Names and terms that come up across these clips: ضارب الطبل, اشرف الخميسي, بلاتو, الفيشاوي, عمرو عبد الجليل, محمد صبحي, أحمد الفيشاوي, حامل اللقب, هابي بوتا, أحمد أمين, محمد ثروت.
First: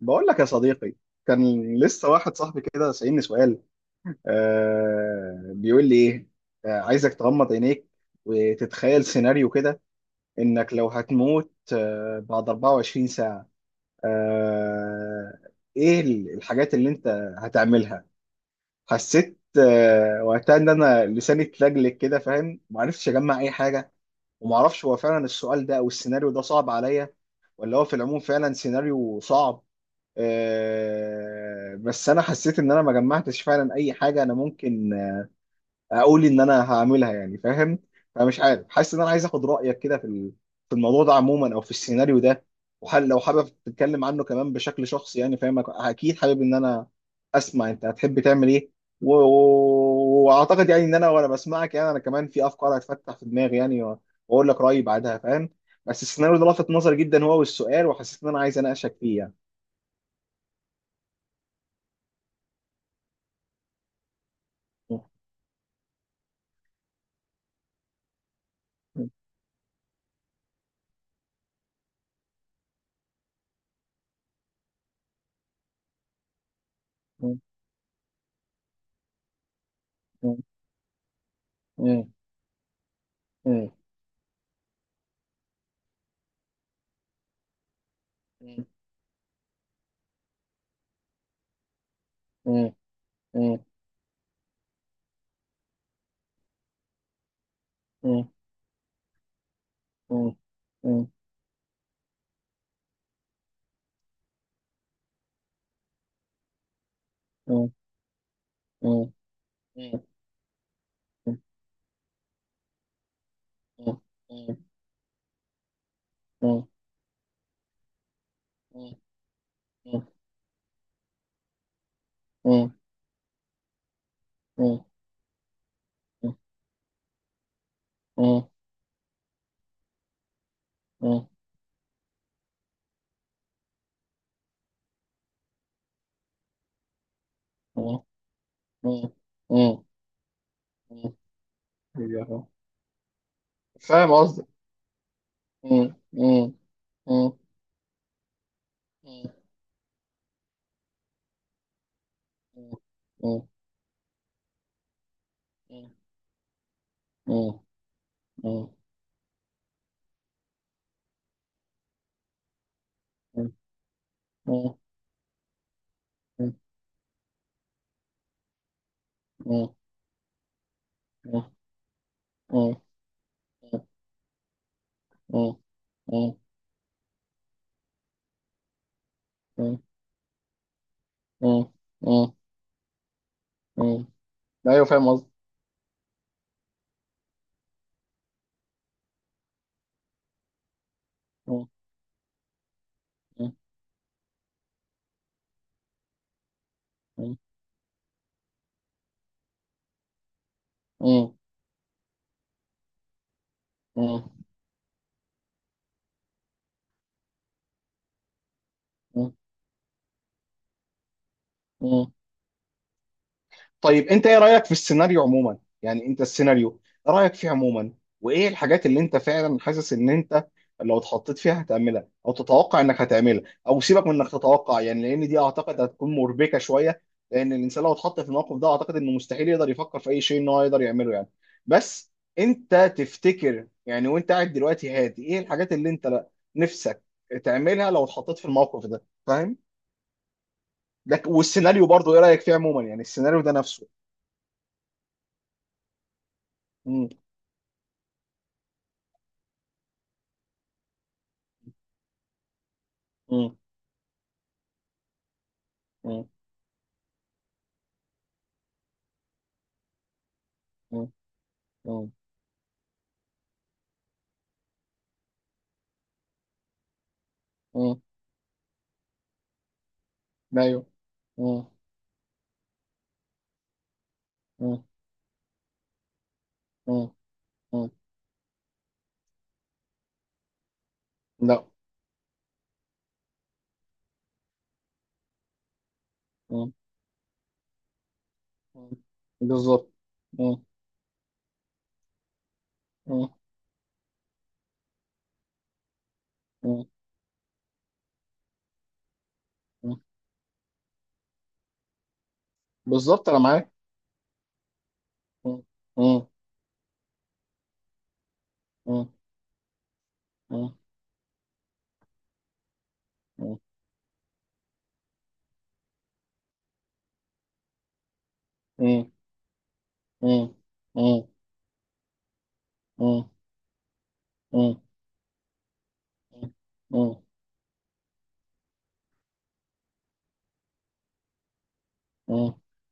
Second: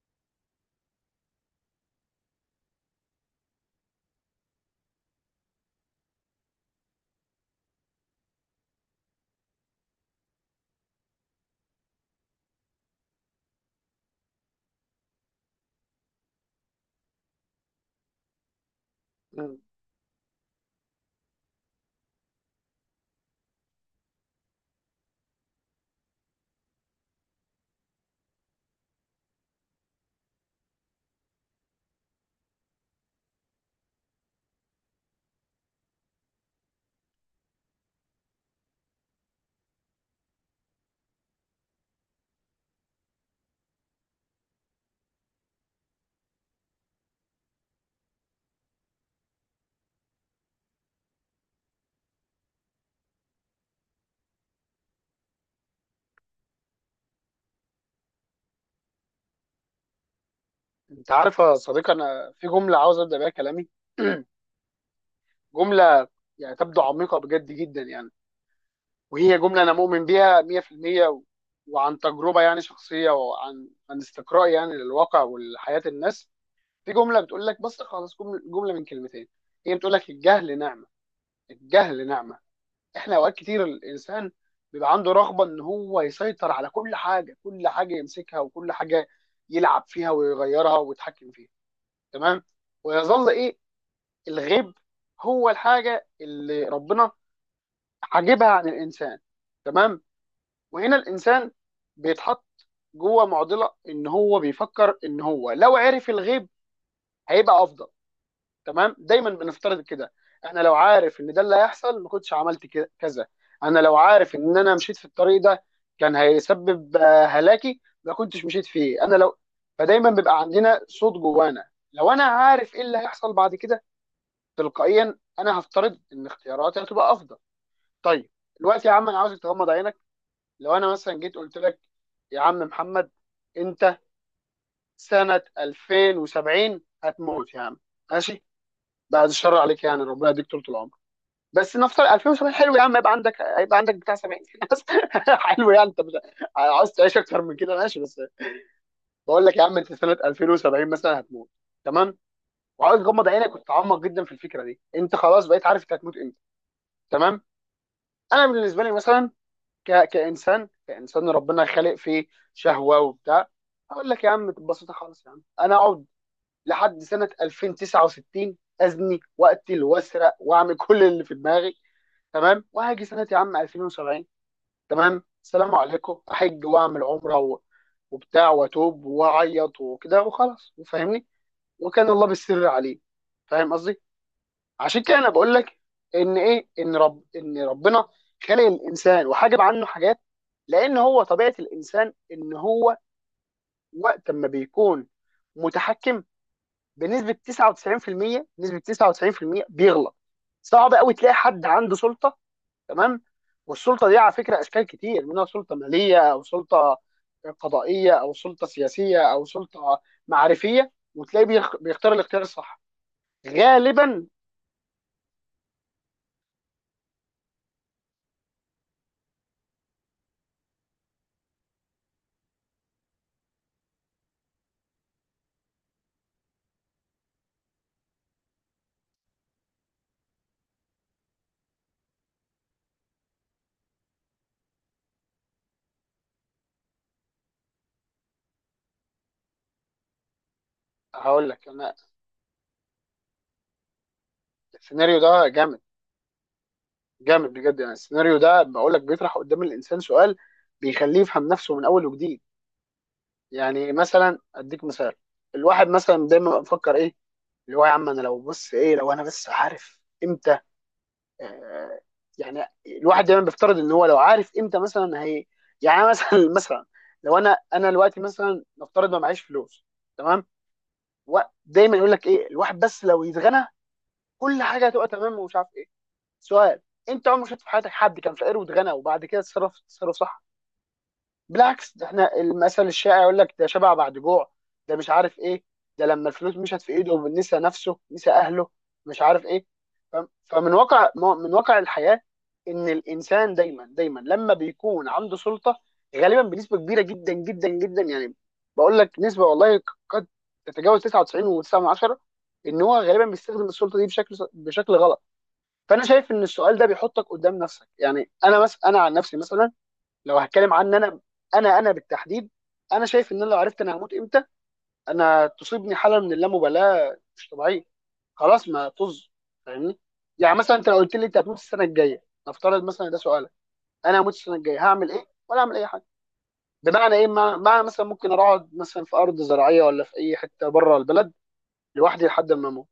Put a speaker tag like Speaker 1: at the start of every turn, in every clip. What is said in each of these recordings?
Speaker 1: بقول لك يا صديقي. كان لسه واحد صاحبي كده سألني سؤال. بيقول لي ايه؟ عايزك تغمض عينيك وتتخيل سيناريو كده، انك لو هتموت بعد 24 ساعة. آه ايه الحاجات اللي انت هتعملها؟ حسيت
Speaker 2: مم.
Speaker 1: وقتها ان انا لساني اتلجلج كده، فاهم، ومعرفتش اجمع اي حاجة. ومعرفش هو فعلا السؤال ده او السيناريو ده صعب عليا، ولا هو في العموم فعلا سيناريو صعب. بس انا حسيت ان انا ما جمعتش فعلا اي حاجه انا ممكن اقول ان انا هعملها، يعني فاهم. فمش عارف، حاسس ان انا عايز اخد رايك كده في في الموضوع ده عموما او في السيناريو ده، وحل لو حابب تتكلم عنه كمان بشكل شخصي، يعني فاهم. اكيد حابب ان انا اسمع انت هتحب تعمل ايه، واعتقد يعني ان انا وانا بسمعك، يعني انا كمان في افكار هتفتح في دماغي يعني، واقول لك رايي بعدها، فاهم. بس السيناريو ده لفت نظري جدا هو والسؤال، وحسيت ان انا عايز اناقشك فيه.
Speaker 2: انت عارف يا صديقي، انا في جمله عاوز ابدا بيها كلامي. جمله يعني تبدو عميقه بجد جدا، يعني وهي جمله انا مؤمن بيها 100%، وعن تجربه يعني شخصيه، وعن استقراء يعني للواقع ولحياه الناس. في جمله
Speaker 1: يعني
Speaker 2: بتقول لك بس خالص، جمله جمله من كلمتين. هي بتقول لك
Speaker 1: أيوه.
Speaker 2: الجهل نعمه. الجهل نعمه. احنا اوقات كتير الانسان بيبقى عنده رغبه ان هو يسيطر على كل حاجه، كل حاجه يمسكها وكل حاجه يلعب فيها ويغيرها ويتحكم فيها. تمام. ويظل ايه؟ الغيب. هو الحاجه اللي ربنا حاجبها عن الانسان. تمام. وهنا الانسان بيتحط جوه معضله، ان هو بيفكر ان هو لو عرف الغيب هيبقى افضل. تمام. دايما بنفترض كده. انا لو عارف ان ده اللي هيحصل ما كنتش عملت كذا. انا لو عارف ان انا مشيت في الطريق ده كان هيسبب هلاكي، ما كنتش مشيت فيه. انا لو، فدايما بيبقى عندنا صوت جوانا، لو انا عارف ايه اللي هيحصل بعد كده، تلقائيا انا هفترض ان اختياراتي هتبقى افضل. طيب، دلوقتي يا عم انا عاوزك تغمض عينك. لو انا مثلا جيت قلت لك، يا عم محمد، انت سنة 2070 هتموت يا عم. ماشي. بعد الشر عليك يعني، ربنا يديك طول العمر، بس نفترض 2070. حلو يا عم، يبقى عندك، يبقى عندك
Speaker 1: فاهم
Speaker 2: بتاع 70
Speaker 1: قصدي.
Speaker 2: سنة بس. حلو، يعني انت مش عاوز تعيش اكتر من كده؟ ماشي بس. بقول لك يا عم انت سنة 2070 مثلا هتموت. تمام. وعاوز تغمض عينك وتتعمق جدا في الفكرة دي، انت خلاص بقيت عارف انت هتموت امتى. تمام. انا بالنسبه لي مثلا ك... كانسان كانسان ربنا خالق فيه شهوه وبتاع، اقول لك يا عم ببساطه خالص، يا عم انا اقعد لحد سنه 2069 ازني واقتل واسرق واعمل كل اللي في دماغي. تمام. وهاجي سنه يا عم 2070. تمام. السلام عليكم، احج واعمل عمره وبتاع واتوب واعيط وكده وخلاص، فاهمني؟ وكان الله بالسر عليه. فاهم قصدي؟
Speaker 1: ايوه
Speaker 2: عشان كده
Speaker 1: فاهم
Speaker 2: انا بقول لك ان ايه ان رب ان ربنا خلق الانسان وحجب عنه حاجات، لان هو طبيعه
Speaker 1: قصدي.
Speaker 2: الانسان ان هو وقت ما بيكون متحكم بنسبه 99%، نسبه 99% بيغلط. صعب قوي
Speaker 1: مم.
Speaker 2: تلاقي حد عنده سلطه. تمام. والسلطه دي
Speaker 1: مم.
Speaker 2: على فكره اشكال كتير منها، سلطه ماليه او سلطه قضائيه او سلطه سياسيه
Speaker 1: مم.
Speaker 2: او سلطه معرفيه، وتلاقيه
Speaker 1: مم.
Speaker 2: بيختار الاختيار الصح
Speaker 1: طيب انت
Speaker 2: غالبا.
Speaker 1: ايه رأيك في السيناريو عموما؟ يعني انت السيناريو رأيك فيه عموما، وايه الحاجات اللي انت فعلا حاسس ان انت لو اتحطيت فيها هتعملها او تتوقع انك هتعملها؟ او سيبك من انك تتوقع يعني، لان دي اعتقد هتكون مربكة شوية، لان الانسان لو اتحط في الموقف ده اعتقد انه مستحيل يقدر يفكر في اي شيء ان هو يقدر يعمله يعني. بس انت تفتكر يعني وانت قاعد دلوقتي هادي، ايه الحاجات اللي انت نفسك تعملها لو اتحطيت في الموقف ده، فاهم؟
Speaker 2: هقول لك
Speaker 1: والسيناريو
Speaker 2: انا،
Speaker 1: برضو ايه رايك فيه عموما يعني؟ السيناريو ده نفسه.
Speaker 2: السيناريو ده جامد،
Speaker 1: مم.
Speaker 2: جامد بجد يعني. السيناريو ده بقول لك بيطرح قدام الانسان سؤال بيخليه يفهم نفسه من اول وجديد.
Speaker 1: مم.
Speaker 2: يعني مثلا اديك مثال. الواحد
Speaker 1: مم.
Speaker 2: مثلا دايما بيبقى مفكر ايه، اللي هو يا عم انا لو بص ايه، لو انا بس عارف امتى،
Speaker 1: مم.
Speaker 2: آه
Speaker 1: مم.
Speaker 2: يعني الواحد دايما بيفترض ان هو لو عارف امتى مثلا هي. يعني أنا مثلا مثلا لو انا
Speaker 1: مم.
Speaker 2: دلوقتي مثلا نفترض ما معيش فلوس. تمام.
Speaker 1: ايوه. مم.
Speaker 2: ودايما يقول لك ايه الواحد، بس لو يتغنى كل
Speaker 1: مم.
Speaker 2: حاجه هتبقى تمام، ومش عارف ايه. سؤال:
Speaker 1: مم.
Speaker 2: انت عمرك شفت في حياتك
Speaker 1: مم.
Speaker 2: حد كان فقير واتغنى وبعد كده اتصرف تصرف صح؟
Speaker 1: لا.
Speaker 2: بالعكس، ده احنا المثل الشائع يقول لك ده شبع بعد جوع، ده مش عارف ايه، ده لما الفلوس
Speaker 1: مم.
Speaker 2: مشت في ايده نسى نفسه نسى اهله،
Speaker 1: مم.
Speaker 2: مش عارف ايه.
Speaker 1: بالظبط.
Speaker 2: ف-
Speaker 1: مم.
Speaker 2: فمن واقع، من واقع الحياة، ان
Speaker 1: مم.
Speaker 2: الانسان دايما دايما لما بيكون عنده سلطة غالبا بنسبة
Speaker 1: مم.
Speaker 2: كبيرة جدا جدا جدا يعني. بقول لك نسبة والله
Speaker 1: مم.
Speaker 2: قد تتجاوز 99.9، ان هو غالبا
Speaker 1: بالظبط انا
Speaker 2: بيستخدم
Speaker 1: معاك.
Speaker 2: السلطة دي بشكل غلط.
Speaker 1: مم.
Speaker 2: فانا
Speaker 1: مم.
Speaker 2: شايف ان السؤال ده بيحطك قدام نفسك، يعني انا انا عن
Speaker 1: مم.
Speaker 2: نفسي مثلا، لو هتكلم
Speaker 1: مم.
Speaker 2: عن انا، انا بالتحديد، انا شايف ان انا لو
Speaker 1: مم.
Speaker 2: عرفت انا هموت امتى، انا تصيبني حاله من اللامبالاه مش طبيعيه، خلاص ما
Speaker 1: مم.
Speaker 2: طز. فاهمني؟
Speaker 1: مم.
Speaker 2: يعني مثلا انت لو قلت لي
Speaker 1: مم.
Speaker 2: انت هتموت السنه الجايه، نفترض مثلا ده
Speaker 1: مم.
Speaker 2: سؤالك، انا هموت السنه الجايه
Speaker 1: مم.
Speaker 2: هعمل ايه ولا اعمل اي حاجه؟ بمعنى
Speaker 1: مم.
Speaker 2: ايه، مع مثلا ممكن اروح اقعد مثلا في ارض زراعيه ولا في اي حته بره البلد لوحدي لحد
Speaker 1: مم.
Speaker 2: ما اموت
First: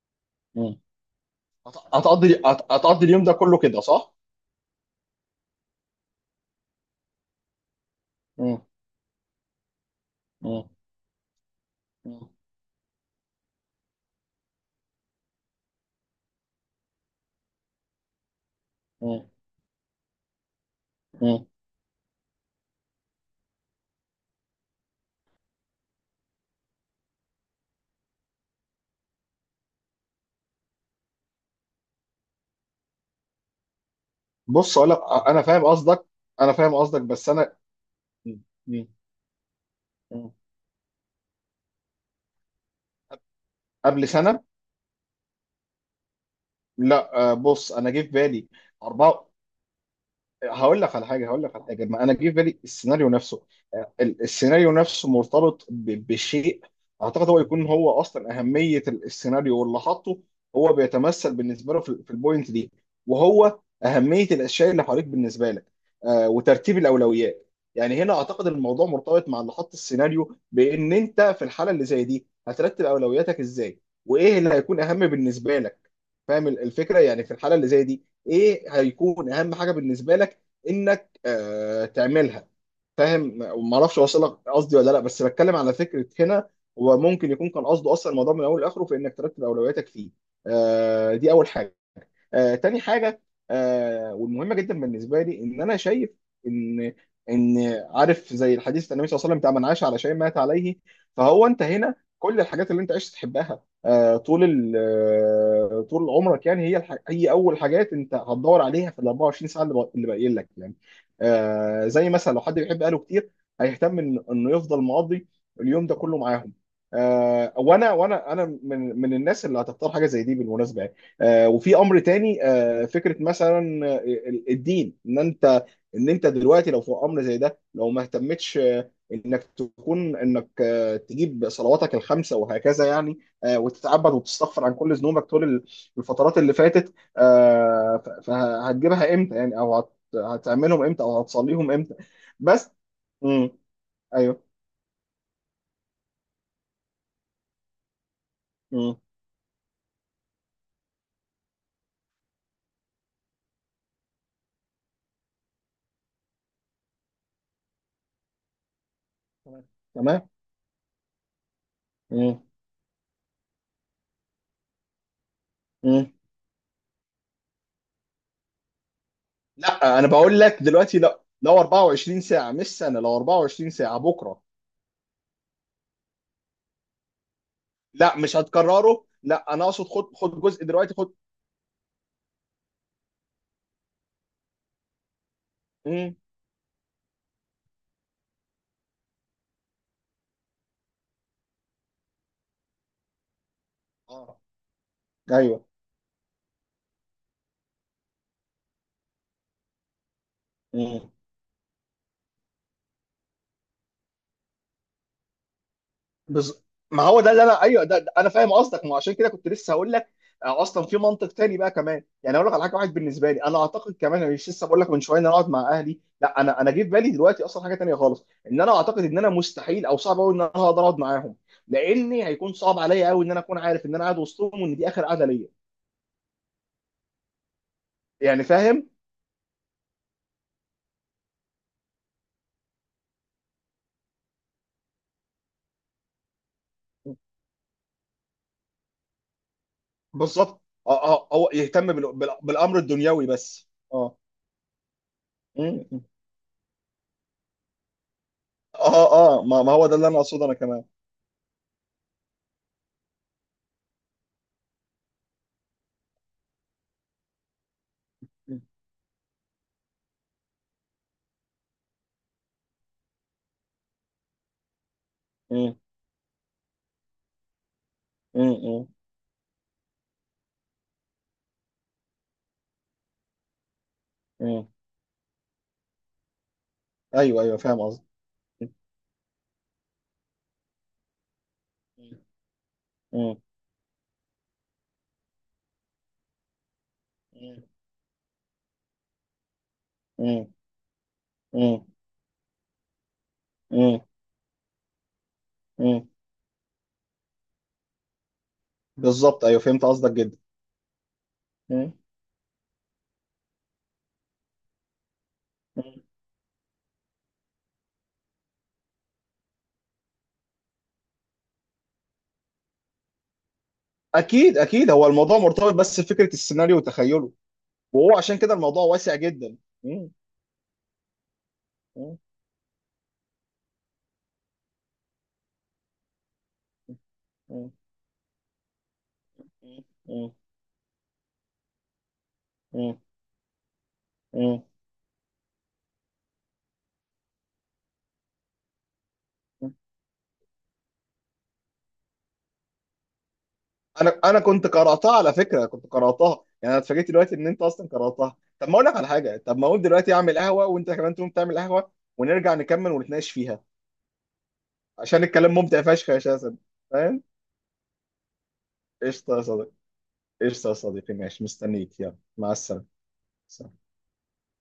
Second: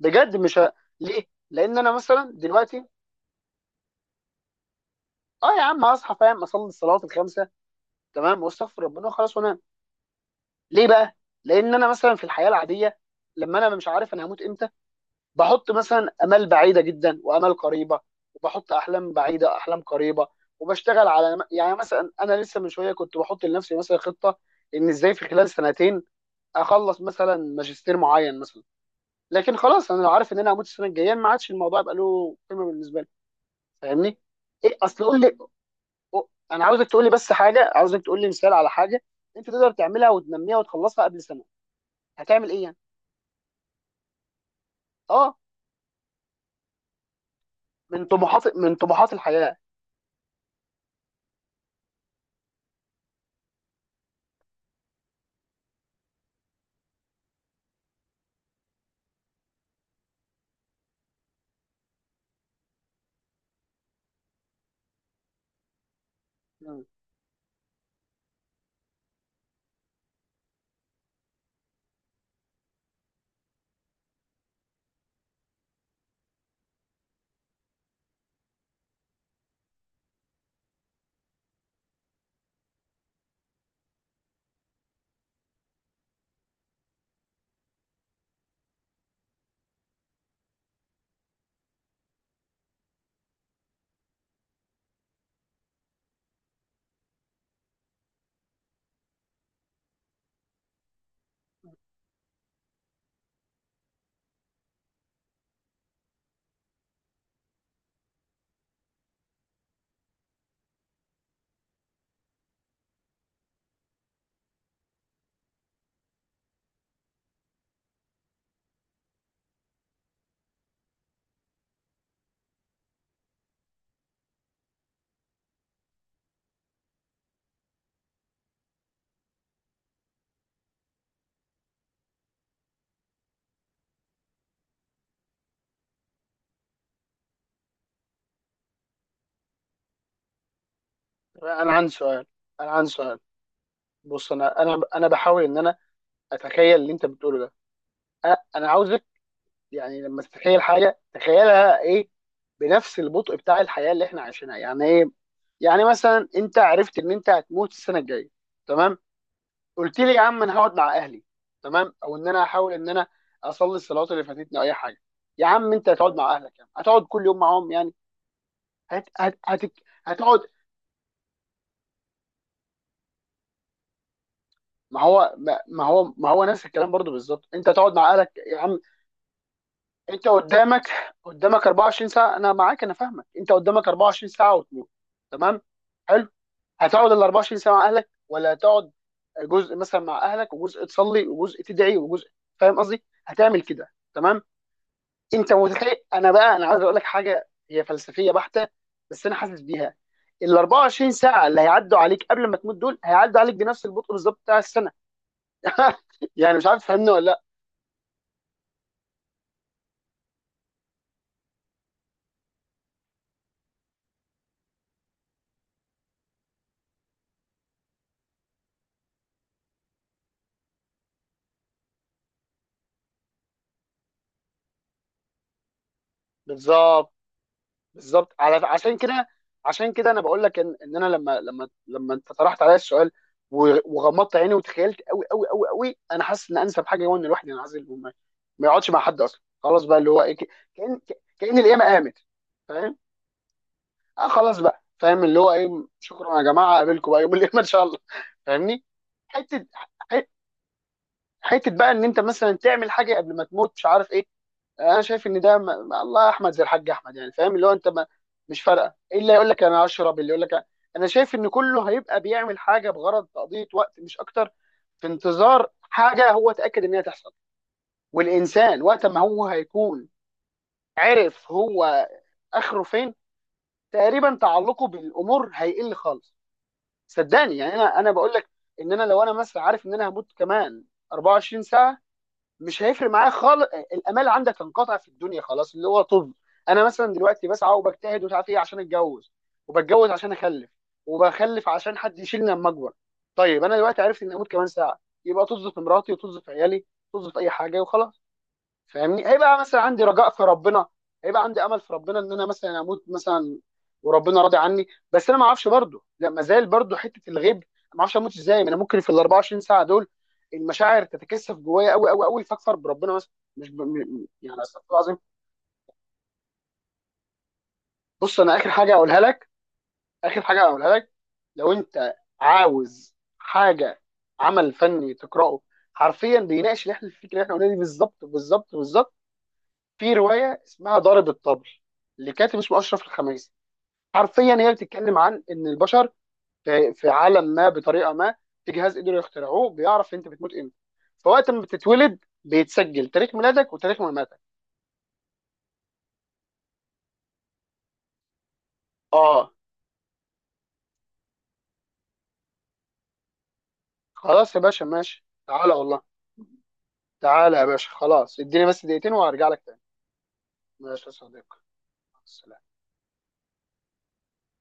Speaker 2: بجد. مش ه...
Speaker 1: مم.
Speaker 2: ليه؟
Speaker 1: هت-
Speaker 2: لان انا مثلا
Speaker 1: هتقضي هت-
Speaker 2: دلوقتي،
Speaker 1: هتقضي اليوم ده كله كده صح؟
Speaker 2: اه يا عم هصحى فاهم اصلي الصلوات الخمسه، تمام
Speaker 1: مم.
Speaker 2: واستغفر ربنا وخلاص وانام.
Speaker 1: مم.
Speaker 2: ليه بقى؟ لان انا مثلا في الحياه العاديه لما انا مش عارف انا هموت امتى، بحط مثلا امال بعيده جدا وامال قريبه، وبحط احلام
Speaker 1: مم.
Speaker 2: بعيده احلام قريبه، وبشتغل على
Speaker 1: مم.
Speaker 2: يعني مثلا، انا لسه من شويه كنت بحط لنفسي مثلا خطه، ان ازاي في خلال سنتين اخلص مثلا ماجستير معين مثلا. لكن خلاص، انا لو عارف ان انا هموت السنه الجايه ما عادش الموضوع يبقى له قيمه بالنسبه لي. فاهمني؟ ايه،
Speaker 1: بص اقول لك.
Speaker 2: اصل قول لي.
Speaker 1: انا فاهم قصدك.
Speaker 2: أو-
Speaker 1: انا
Speaker 2: انا
Speaker 1: فاهم
Speaker 2: عاوزك
Speaker 1: قصدك
Speaker 2: تقول لي
Speaker 1: بس
Speaker 2: بس
Speaker 1: انا.
Speaker 2: حاجه، عاوزك تقول لي
Speaker 1: م-
Speaker 2: مثال على
Speaker 1: م-
Speaker 2: حاجه انت تقدر تعملها
Speaker 1: م.
Speaker 2: وتنميها وتخلصها قبل سنه. هتعمل ايه يعني؟
Speaker 1: قبل سنه؟
Speaker 2: اه،
Speaker 1: لا، بص انا جه
Speaker 2: من
Speaker 1: في بالي
Speaker 2: طموحات من طموحات
Speaker 1: اربعه.
Speaker 2: الحياه.
Speaker 1: هقول لك على حاجه، هقول لك على حاجه، ما انا جه في بالي السيناريو نفسه. السيناريو نفسه مرتبط بشيء، اعتقد هو يكون هو اصلا اهميه السيناريو، واللي حاطه هو بيتمثل بالنسبه له في البوينت دي، وهو اهميه الاشياء اللي حواليك بالنسبه لك، وترتيب
Speaker 2: مم.
Speaker 1: الاولويات. يعني هنا اعتقد الموضوع مرتبط مع اللي حط السيناريو بان انت في الحاله اللي زي دي هترتب اولوياتك ازاي، وايه اللي هيكون اهم بالنسبه لك. فاهم الفكره؟ يعني في الحاله اللي زي دي ايه هيكون اهم حاجه بالنسبه لك انك تعملها، فاهم؟ ما اعرفش اوصلك قصدي ولا لا، بس بتكلم على فكره هنا. هو ممكن يكون كان قصده اصلا الموضوع من اول لاخره في انك ترتب اولوياتك فيه. دي اول حاجه. تاني حاجه، والمهمه جدا بالنسبه لي، ان انا شايف ان ان عارف زي الحديث النبي صلى الله عليه وسلم بتاع من عاش على شيء مات عليه. فهو انت هنا كل الحاجات اللي انت عشت تحبها، آه طول ال- آه، طول عمرك يعني، هي اول حاجات انت هتدور عليها في ال 24 ساعه اللي باقيين لك يعني. زي مثلا لو حد بيحب اهله كتير، هيهتم ان انه يفضل مقضي اليوم ده كله معاهم. آه وانا وانا انا من الناس اللي هتختار حاجه زي دي بالمناسبه يعني. وفي امر تاني، فكره مثلا الدين، ان انت دلوقتي لو في امر زي ده، لو ما اهتمتش انك تكون انك تجيب صلواتك الخمسه وهكذا يعني، وتتعبد وتستغفر عن كل ذنوبك طول الفترات اللي فاتت، فهتجيبها امتى يعني؟ هتعملهم امتى؟ او هتصليهم
Speaker 2: انا عندي
Speaker 1: امتى؟
Speaker 2: سؤال. انا
Speaker 1: بس.
Speaker 2: عندي سؤال.
Speaker 1: امم.
Speaker 2: بص،
Speaker 1: ايوه.
Speaker 2: انا انا بحاول ان انا اتخيل اللي انت بتقوله ده. انا
Speaker 1: امم.
Speaker 2: عاوزك، يعني لما تتخيل حاجه، تخيلها ايه بنفس البطء بتاع الحياه اللي احنا عايشينها. يعني ايه؟ يعني مثلا انت عرفت ان انت هتموت السنه الجايه. تمام. قلت لي يا
Speaker 1: تمام.
Speaker 2: عم انا هقعد مع اهلي. تمام. او ان انا هحاول ان انا اصلي الصلوات اللي فاتتني او اي حاجه. يا عم انت
Speaker 1: امم.
Speaker 2: هتقعد مع اهلك، يعني هتقعد كل يوم معاهم يعني؟ هت... هت... هت...
Speaker 1: لا انا بقول
Speaker 2: هتقعد.
Speaker 1: لك دلوقتي، لا، لو 24 ساعه مش سنه، لو 24 ساعه بكره.
Speaker 2: ما هو نفس الكلام برضو بالظبط، انت هتقعد مع
Speaker 1: لا
Speaker 2: اهلك
Speaker 1: مش
Speaker 2: يا عم.
Speaker 1: هتكرره، لا انا اقصد خد
Speaker 2: انت
Speaker 1: خد جزء
Speaker 2: قدامك
Speaker 1: دلوقتي، خد.
Speaker 2: قدامك 24 ساعه، انا معاك انا فاهمك، انت قدامك 24 ساعه وتموت. تمام.
Speaker 1: امم.
Speaker 2: حلو. هتقعد ال 24 ساعه مع اهلك ولا هتقعد جزء مثلا مع اهلك وجزء تصلي وجزء تدعي وجزء، فاهم قصدي؟ هتعمل كده.
Speaker 1: اه.
Speaker 2: تمام. انت
Speaker 1: ايوه.
Speaker 2: متخيل، انا بقى انا عايز اقول لك حاجه هي فلسفيه بحته، بس انا حاسس بيها. ال 24 ساعه اللي هيعدوا عليك قبل ما تموت دول هيعدوا عليك بنفس البطء بالظبط بتاع السنه. يعني
Speaker 1: بز...
Speaker 2: مش عارف
Speaker 1: ما
Speaker 2: تفهمني
Speaker 1: هو
Speaker 2: ولا
Speaker 1: ده
Speaker 2: لا.
Speaker 1: اللي انا، ايوه ده انا فاهم قصدك. ما هو عشان كده كنت لسه هقول لك، اصلا في منطق تاني بقى كمان يعني. اقول لك على حاجه واحد، بالنسبه لي انا اعتقد كمان، أنا مش لسه بقول لك من شويه ان انا اقعد مع اهلي؟ لا، انا انا جه في بالي دلوقتي اصلا حاجه تانيه خالص، ان انا اعتقد ان انا مستحيل او صعب قوي ان انا هقدر اقعد معاهم، لاني هيكون صعب عليا قوي ان انا اكون عارف ان انا قاعد وسطهم وان دي اخر قعده ليا،
Speaker 2: بالظبط بالظبط.
Speaker 1: يعني فاهم.
Speaker 2: عشان كده انا بقول لك، ان انا لما انت طرحت عليا السؤال، وغمضت عيني وتخيلت قوي قوي قوي قوي، انا حاسس ان انسب حاجه هو ان الواحد ينعزل وما ما يقعدش مع حد اصلا. خلاص بقى، اللي هو ايه،
Speaker 1: بالظبط. اه اه، هو
Speaker 2: كان الايام
Speaker 1: يهتم
Speaker 2: قامت.
Speaker 1: بالامر
Speaker 2: فاهم؟
Speaker 1: الدنيوي بس. اه.
Speaker 2: اه خلاص بقى، فاهم اللي هو ايه.
Speaker 1: م- م.
Speaker 2: شكرا يا جماعه، اقابلكم بقى يوم الاثنين ان شاء الله. فاهمني؟
Speaker 1: اه اه، ما
Speaker 2: حته،
Speaker 1: ما هو ده اللي
Speaker 2: ح-
Speaker 1: انا اقصده انا كمان.
Speaker 2: حته بقى ان انت مثلا تعمل حاجه قبل ما تموت، مش عارف ايه. انا شايف ان ده ما الله، احمد زي الحاج احمد، يعني فاهم اللي هو انت ما...
Speaker 1: م-
Speaker 2: مش فارقه. إيه اللي يقول لك انا اشرب، اللي يقول لك انا شايف ان كله هيبقى بيعمل حاجه بغرض تقضيه وقت مش اكتر، في انتظار
Speaker 1: م-
Speaker 2: حاجه هو اتاكد ان هي تحصل. والانسان
Speaker 1: م.
Speaker 2: وقت ما هو هيكون عرف هو اخره فين، تقريبا
Speaker 1: مم.
Speaker 2: تعلقه بالامور هيقل خالص.
Speaker 1: ايوه ايوه
Speaker 2: صدقني، يعني
Speaker 1: فاهم
Speaker 2: انا
Speaker 1: قصدي.
Speaker 2: بقول لك ان انا لو انا مثلا عارف ان انا هموت كمان 24 ساعه،
Speaker 1: مم.
Speaker 2: مش هيفرق معايا
Speaker 1: مم.
Speaker 2: خالص. الامال عندك هنقطع في الدنيا خلاص، اللي هو طب انا مثلا دلوقتي
Speaker 1: مم.
Speaker 2: بسعى وبجتهد ومش عارف ايه عشان اتجوز، وبتجوز عشان اخلف، وبخلف
Speaker 1: مم.
Speaker 2: عشان حد يشيلني لما اكبر. طيب انا
Speaker 1: مم.
Speaker 2: دلوقتي عرفت اني هموت كمان ساعه، يبقى طز في
Speaker 1: مم.
Speaker 2: مراتي وطز في عيالي، طز في اي حاجه وخلاص. فاهمني؟
Speaker 1: بالظبط
Speaker 2: هيبقى
Speaker 1: ايوه
Speaker 2: مثلا
Speaker 1: فهمت
Speaker 2: عندي
Speaker 1: قصدك
Speaker 2: رجاء
Speaker 1: جدا.
Speaker 2: في ربنا، هيبقى عندي امل في
Speaker 1: مم.
Speaker 2: ربنا ان انا مثلا اموت مثلا وربنا راضي عني، بس انا ما اعرفش
Speaker 1: مم.
Speaker 2: برضه، لا ما زال برضه حته الغيب، ما اعرفش اموت ازاي. ما انا ممكن في ال 24 ساعه دول المشاعر تتكثف جوايا قوي قوي قوي فاكفر بربنا مثلا، مش ب... م- م-
Speaker 1: اكيد
Speaker 2: يعني استغفر
Speaker 1: اكيد،
Speaker 2: الله
Speaker 1: هو
Speaker 2: العظيم.
Speaker 1: الموضوع مرتبط بس بفكره السيناريو وتخيله، وهو عشان
Speaker 2: بص،
Speaker 1: كده
Speaker 2: انا اخر
Speaker 1: الموضوع
Speaker 2: حاجه
Speaker 1: واسع
Speaker 2: اقولها لك،
Speaker 1: جدا. مم.
Speaker 2: اخر حاجه اقولها لك، لو انت
Speaker 1: مم.
Speaker 2: عاوز حاجه عمل فني تقراه حرفيا بيناقش اللي احنا الفكره اللي احنا قلناها
Speaker 1: مم.
Speaker 2: دي بالظبط بالظبط بالظبط، في
Speaker 1: مم.
Speaker 2: روايه اسمها ضارب الطبل، لكاتب اسمه
Speaker 1: مم.
Speaker 2: اشرف الخميسي. حرفيا
Speaker 1: مم.
Speaker 2: هي بتتكلم عن ان البشر في عالم ما بطريقه ما، في جهاز قدروا يخترعوه بيعرف انت بتموت امتى. فوقت ما بتتولد بيتسجل تاريخ ميلادك وتاريخ
Speaker 1: انا
Speaker 2: مماتك.
Speaker 1: انا كنت قراتها على فكره، كنت قراتها يعني، انا اتفاجئت دلوقتي ان انت اصلا قراتها. طب ما اقول لك على حاجه،
Speaker 2: اه
Speaker 1: طب ما اقول دلوقتي اعمل قهوه وانت كمان تقوم تعمل قهوه، ونرجع نكمل ونتناقش فيها،
Speaker 2: خلاص يا باشا
Speaker 1: عشان
Speaker 2: ماشي،
Speaker 1: الكلام
Speaker 2: تعالى
Speaker 1: ممتع
Speaker 2: والله.
Speaker 1: فشخ يا شاسم، فاهم.
Speaker 2: تعالى يا باشا خلاص، اديني بس دقيقتين
Speaker 1: قشطة يا
Speaker 2: وهرجع لك
Speaker 1: صديقي.
Speaker 2: تاني.
Speaker 1: قشطة يا
Speaker 2: ماشي يا
Speaker 1: صديقي، ماشي،
Speaker 2: صديقي.
Speaker 1: مستنيك، يلا
Speaker 2: مع
Speaker 1: مع
Speaker 2: السلامة.
Speaker 1: السلامة.